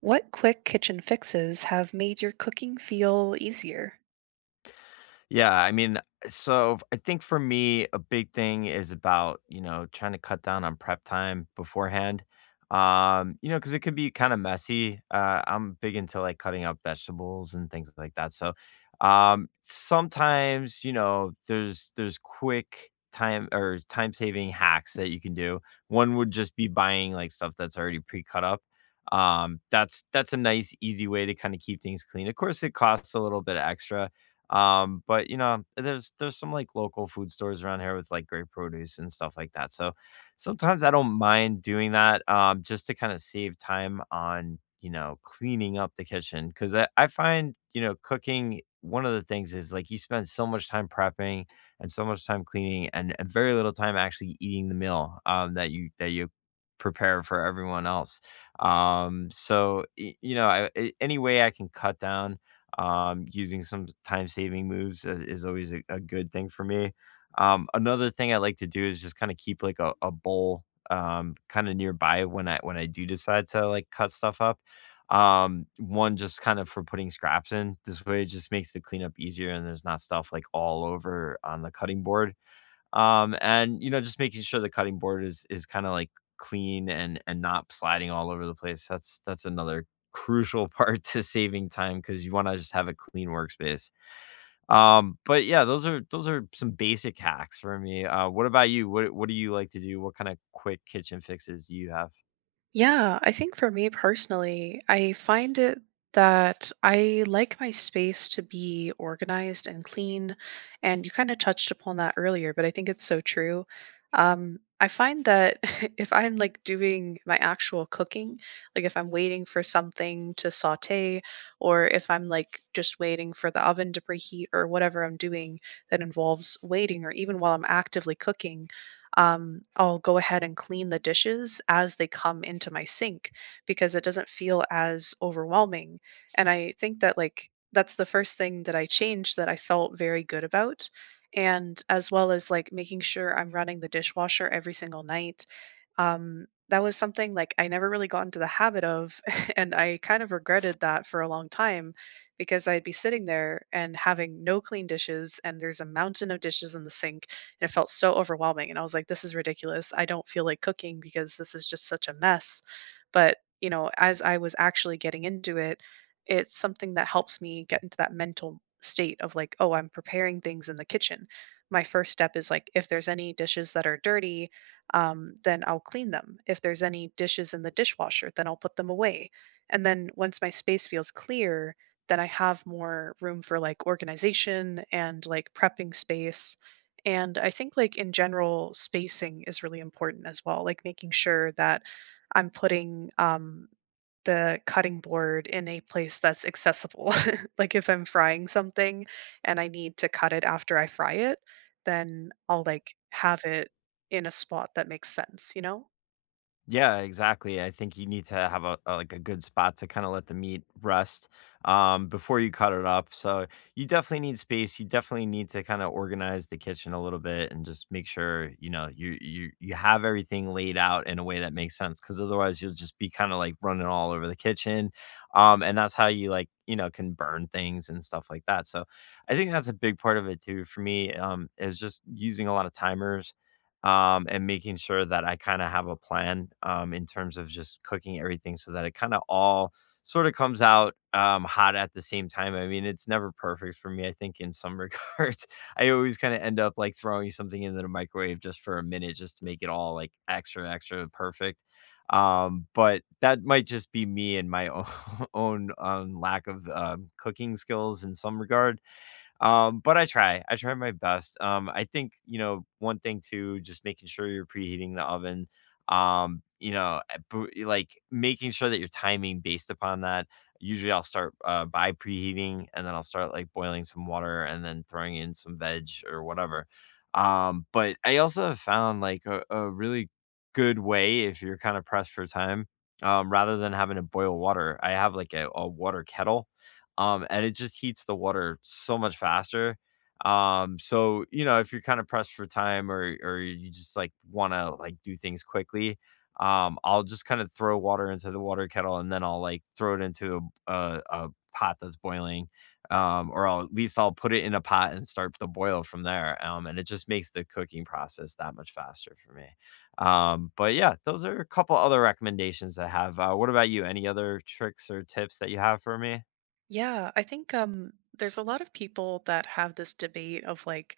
What quick kitchen fixes have made your cooking feel easier? Yeah, I mean, so I think for me, a big thing is about, trying to cut down on prep time beforehand. Because it could be kind of messy. I'm big into like cutting up vegetables and things like that. So sometimes, there's quick time or time saving hacks that you can do. One would just be buying like stuff that's already pre-cut up. That's a nice easy way to kind of keep things clean. Of course, it costs a little bit extra but there's some like local food stores around here with like great produce and stuff like that. So sometimes I don't mind doing that just to kind of save time on, cleaning up the kitchen. Cause I find, cooking one of the things is like you spend so much time prepping and so much time cleaning and very little time actually eating the meal that you prepare for everyone else. Any way I can cut down using some time saving moves is always a good thing for me. Another thing I like to do is just kind of keep like a bowl kind of nearby when I do decide to like cut stuff up. One just kind of for putting scraps in. This way it just makes the cleanup easier and there's not stuff like all over on the cutting board and, just making sure the cutting board is kinda, like, clean and not sliding all over the place. That's another crucial part to saving time because you wanna just have a clean workspace. But, yeah, those are some basic hacks for me. What about you? What do you like to do? What kinda quick kitchen fixes do you have? Yeah, I think for me personally, I find it that I like my space to be organized and clean. And you kind of touched upon that earlier, but I think it's so true. I find that if I'm like doing my actual cooking, like if I'm waiting for something to saute, or if I'm like just waiting for the oven to preheat, or whatever I'm doing that involves waiting, or even while I'm actively cooking, I'll go ahead and clean the dishes as they come into my sink because it doesn't feel as overwhelming. And I think that, like, that's the first thing that I changed that I felt very good about. And as well as like making sure I'm running the dishwasher every single night. That was something like I never really got into the habit of. And I kind of regretted that for a long time because I'd be sitting there and having no clean dishes and there's a mountain of dishes in the sink and it felt so overwhelming. And I was like, this is ridiculous. I don't feel like cooking because this is just such a mess. But, you know, as I was actually getting into it, it's something that helps me get into that mental state of like, oh, I'm preparing things in the kitchen. My first step is like, if there's any dishes that are dirty, then I'll clean them. If there's any dishes in the dishwasher, then I'll put them away. And then once my space feels clear, then I have more room for like organization and like prepping space, and I think, like, in general, spacing is really important as well, like, making sure that I'm putting, the cutting board in a place that's accessible. Like, if I'm frying something and I need to cut it after I fry it, then I'll, like, have it in a spot that makes sense, you know? Yeah, exactly. I think you need to have a like a good spot to kind of let the meat rest before you cut it up. So you definitely need space. You definitely need to kind of organize the kitchen a little bit and just make sure you know you have everything laid out in a way that makes sense. Because otherwise, you'll just be kind of like running all over the kitchen, and that's how you like you know can burn things and stuff like that. So I think that's a big part of it too for me is just using a lot of timers and making sure that I kind of have a plan in terms of just cooking everything so that it kind of all sort of comes out hot at the same time. I mean, it's never perfect for me. I think in some regards, I always kind of end up like throwing something into the microwave just for a minute just to make it all like extra, extra perfect. But that might just be me and my own, own lack of cooking skills in some regard but I try. I try my best. I think, one thing too, just making sure you're preheating the oven. Like making sure that your timing based upon that. Usually I'll start by preheating and then I'll start like boiling some water and then throwing in some veg or whatever. But I also have found like a really good way if you're kind of pressed for time rather than having to boil water. I have like a water kettle and it just heats the water so much faster. So you know, if you're kind of pressed for time or you just like want to like do things quickly, I'll just kind of throw water into the water kettle and then I'll like throw it into a pot that's boiling. At least I'll put it in a pot and start the boil from there. And it just makes the cooking process that much faster for me. But yeah, those are a couple other recommendations I have. What about you? Any other tricks or tips that you have for me? Yeah, I think there's a lot of people that have this debate of like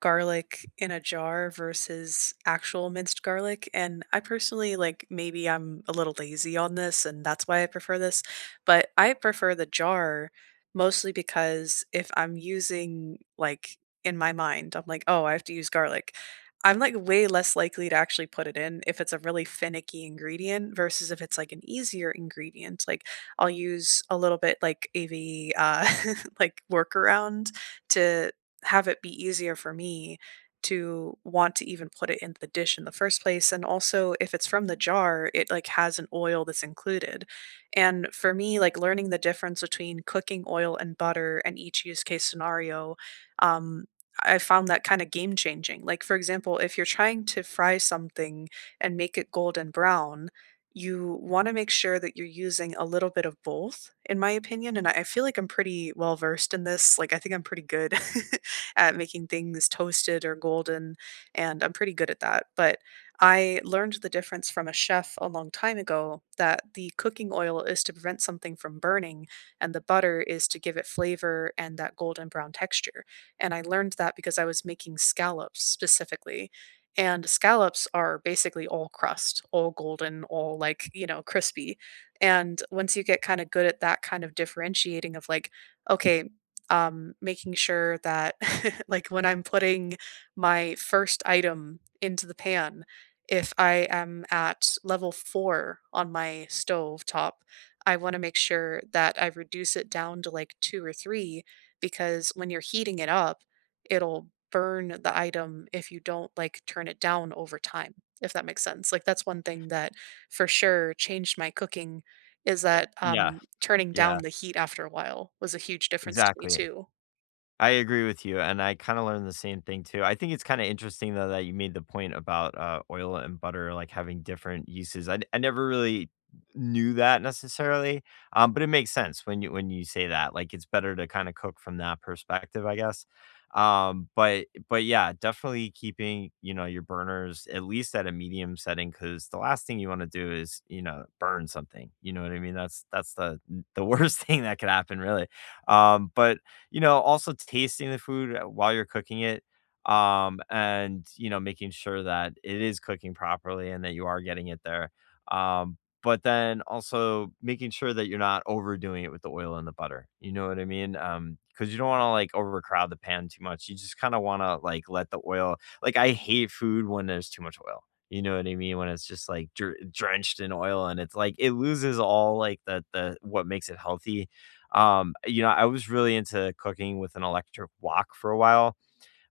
garlic in a jar versus actual minced garlic, and I personally like, maybe I'm a little lazy on this and that's why I prefer this, but I prefer the jar mostly because if I'm using like, in my mind I'm like, "Oh, I have to use garlic." I'm like way less likely to actually put it in if it's a really finicky ingredient versus if it's like an easier ingredient. Like I'll use a little bit like AV, like workaround to have it be easier for me to want to even put it in the dish in the first place. And also, if it's from the jar, it like has an oil that's included. And for me, like learning the difference between cooking oil and butter and each use case scenario, um, I found that kind of game changing. Like, for example, if you're trying to fry something and make it golden brown, you want to make sure that you're using a little bit of both, in my opinion. And I feel like I'm pretty well versed in this. Like, I think I'm pretty good at making things toasted or golden, and I'm pretty good at that. But I learned the difference from a chef a long time ago that the cooking oil is to prevent something from burning, and the butter is to give it flavor and that golden brown texture. And I learned that because I was making scallops specifically, and scallops are basically all crust, all golden, all like, you know, crispy. And once you get kind of good at that kind of differentiating of like, okay, making sure that like when I'm putting my first item into the pan, if I am at level four on my stove top, I want to make sure that I reduce it down to like two or three because when you're heating it up, it'll burn the item if you don't like turn it down over time, if that makes sense. Like that's one thing that for sure changed my cooking, is that Yeah. Turning down Yeah, the heat after a while was a huge difference to me exactly. too. I agree with you, and I kinda learned the same thing too. I think it's kinda interesting though that you made the point about, oil and butter, like, having different uses. I never really knew that necessarily, but it makes sense when you say that, like, it's better to kinda cook from that perspective, I guess. But yeah, definitely keeping, your burners at least at a medium setting because the last thing you wanna do is, you know, burn something, you know what I mean? That's the worst thing that could happen, really. But you know, also tasting the food while you're cooking it, and, making sure that it is cooking properly and that you are getting it there. Um, but then also making sure that you're not overdoing it with the oil and the butter. You know what I mean? Because you don't wanna, like, overcrowd the pan too much. You just kinda wanna, like, let the oil like, I hate food when there's too much oil. You know what I mean? When it's just, like, drenched in oil and it's, like, it loses all, like, the what makes it healthy you know, I was really into cooking with an electric wok for a while,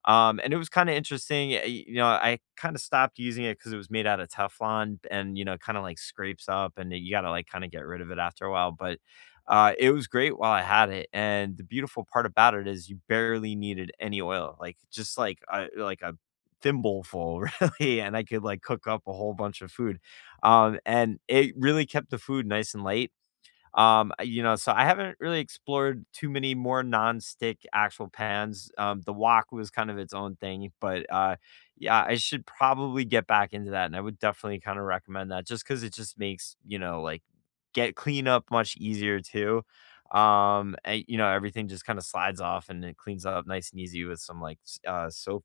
and it was kinda interesting, eh, you know, I kinda stopped using it because it was made out of Teflon and, you know, kinda, like, scrapes up, and eh, you gotta, like, kinda get rid of it after a while, but, it was great while I had it, and the beautiful part about it is you barely needed any oil, like, just like a thimbleful, really, and I could, like, cook up a whole bunch of food, and it really kept the food nice and light. You know, so I haven't really explored too many more non-stick actual pans. The wok was kind of its own thing, but yeah, I should probably get back into that, and I would definitely kind of recommend that just because it just makes you know like get clean up much easier too. And, you know, everything just kind of slides off and it cleans up nice and easy with some like soap.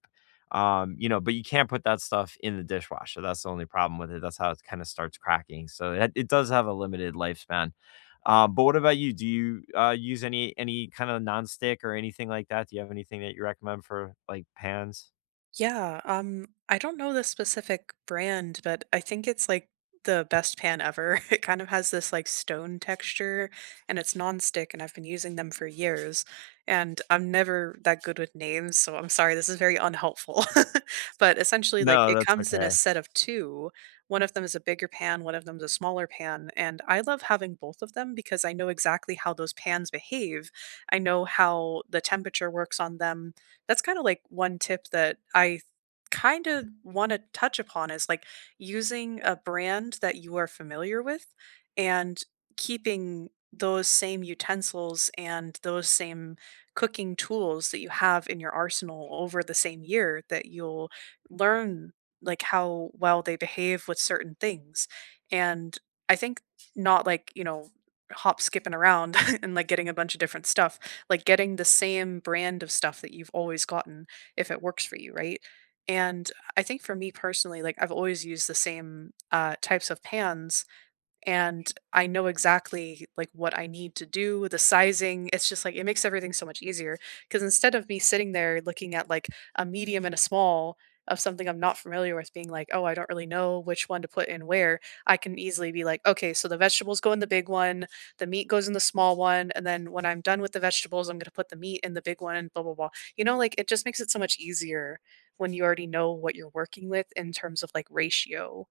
You know, but you can't put that stuff in the dishwasher. That's the only problem with it. That's how it kind of starts cracking. So it does have a limited lifespan but what about you? Do you use any kind of nonstick or anything like that? Do you have anything that you recommend for like pans? Yeah, I don't know the specific brand, but I think it's like the best pan ever. It kind of has this like stone texture and it's nonstick, and I've been using them for years. And I'm never that good with names, so I'm sorry, this is very unhelpful. But essentially, like No, it that's comes in a okay. set of two. One of them is a bigger pan, one of them is a smaller pan. And I love having both of them because I know exactly how those pans behave. I know how the temperature works on them. That's kind of like one tip that I kind of want to touch upon is like using a brand that you are familiar with, and keeping those same utensils and those same cooking tools that you have in your arsenal over the same year, that you'll learn like how well they behave with certain things. And I think, not like, you know, hop skipping around and like getting a bunch of different stuff, like getting the same brand of stuff that you've always gotten, if it works for you, right? And I think for me personally, like I've always used the same types of pans and I know exactly like what I need to do, the sizing. It's just like it makes everything so much easier because instead of me sitting there looking at like a medium and a small of something I'm not familiar with, being like, oh, I don't really know which one to put in where, I can easily be like, okay, so the vegetables go in the big one, the meat goes in the small one, and then when I'm done with the vegetables, I'm going to put the meat in the big one, blah, blah, blah. You know, like it just makes it so much easier when you already know what you're working with in terms of like ratio,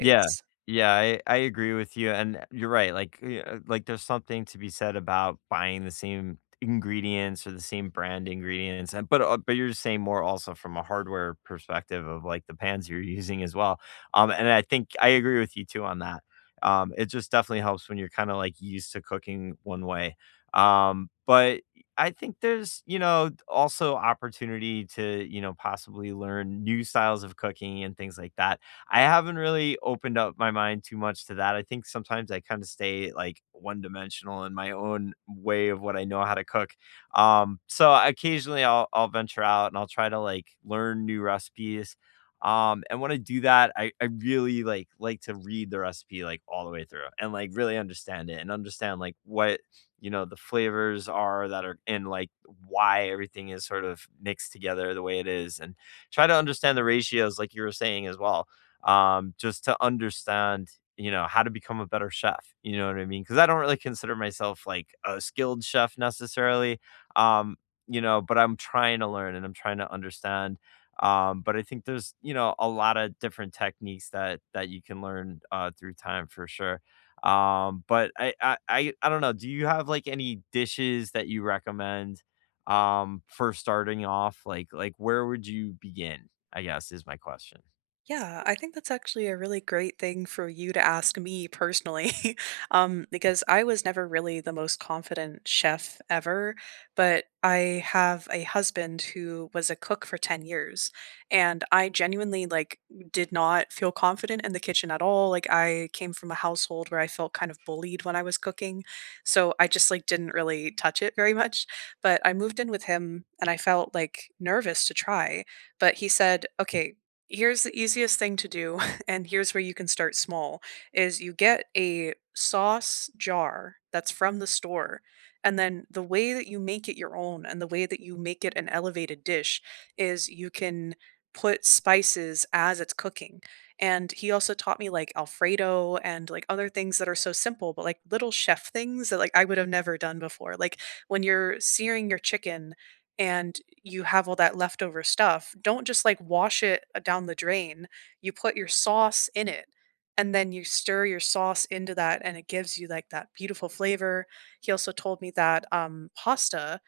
Yeah. Yeah, I agree with you, and you're right, like, there's something to be said about buying the same ingredients or the same brand ingredients, but you're saying more also from a hardware perspective of, like, the pans you're using as well, and I think I agree with you too on that. It just definitely helps when you're kinda, like, used to cooking one way, but I think there's, you know, also opportunity to, possibly learn new styles of cooking and things like that. I haven't really opened up my mind too much to that. I think sometimes I kind of stay like one dimensional in my own way of what I know how to cook. So occasionally I'll venture out and I'll try to like learn new recipes. And when I do that, I really like to read the recipe like all the way through and like really understand it and understand like what you know the flavors are that are and like why everything is sort of mixed together the way it is and try to understand the ratios like you were saying as well just to understand, how to become a better chef. You know what I mean? Because I don't really consider myself like a skilled chef necessarily, um, you know, but I'm trying to learn and I'm trying to understand. But I think there's, a lot of different techniques that that you can learn through time for sure. But I don't know. Do you have like any dishes that you recommend for starting off? Like where would you begin? I guess is my question. Yeah, I think that's actually a really great thing for you to ask me personally, because I was never really the most confident chef ever. But I have a husband who was a cook for 10 years, and I genuinely like did not feel confident in the kitchen at all. Like I came from a household where I felt kind of bullied when I was cooking, so I just like didn't really touch it very much. But I moved in with him, and I felt like nervous to try, but he said, okay, here's the easiest thing to do, and here's where you can start small, is you get a sauce jar that's from the store, and then the way that you make it your own and the way that you make it an elevated dish is you can put spices as it's cooking. And he also taught me like Alfredo and like other things that are so simple, but like little chef things that like I would have never done before. Like when you're searing your chicken and you have all that leftover stuff, don't just like wash it down the drain. You put your sauce in it and then you stir your sauce into that and it gives you like that beautiful flavor. He also told me that pasta,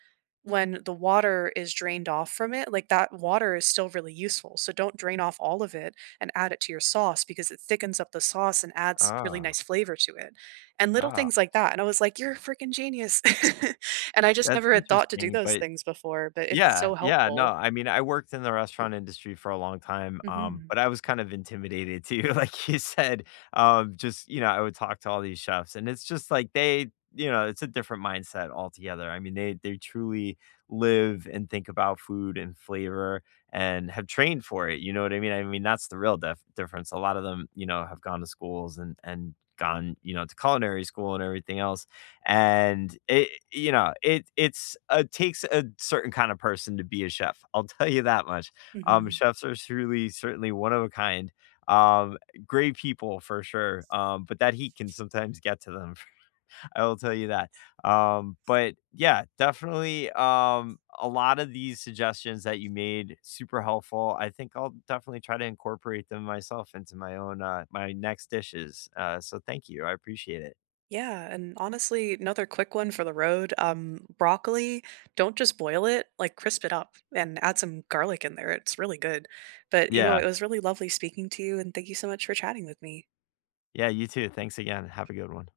when the water is drained off from it, like that water is still really useful. So don't drain off all of it and add it to your sauce because it thickens up the sauce and adds really Ah. nice flavor to it. And little Ah, things like that. And I was like, you're a freaking genius. And I just that's never had thought to do interesting, those but things before, but it's yeah, so yeah, no, helpful. I mean, I worked in the restaurant industry for a long time, Mhm, but I was kind of intimidated too, like you said, just, I would talk to all these chefs and it's just like they you know, it's a different mindset altogether. I mean, they truly live and think about food and flavor and have trained for it, you know what I mean? I mean, that's the real def difference. A lot of them, have gone to schools and gone, to culinary school and everything else and it you know, it it's takes a certain kind of person to be a chef, I'll tell you that much. Mhm. Chefs are truly certainly one of a kind, um, great people for sure, but that heat can sometimes get to them, I will tell you that. But yeah, definitely, a lot of these suggestions that you made, super helpful. I think I'll definitely try to incorporate them myself into my own, my next dishes, so thank you, I appreciate it. Yeah, and honestly, another quick one for the road, broccoli, don't just boil it, like, crisp it up and add some garlic in there, it's really good. But, you know, Yeah. it was really lovely speaking to you, and thank you so much for chatting with me. Yeah, you too. Thanks again. Have a good one.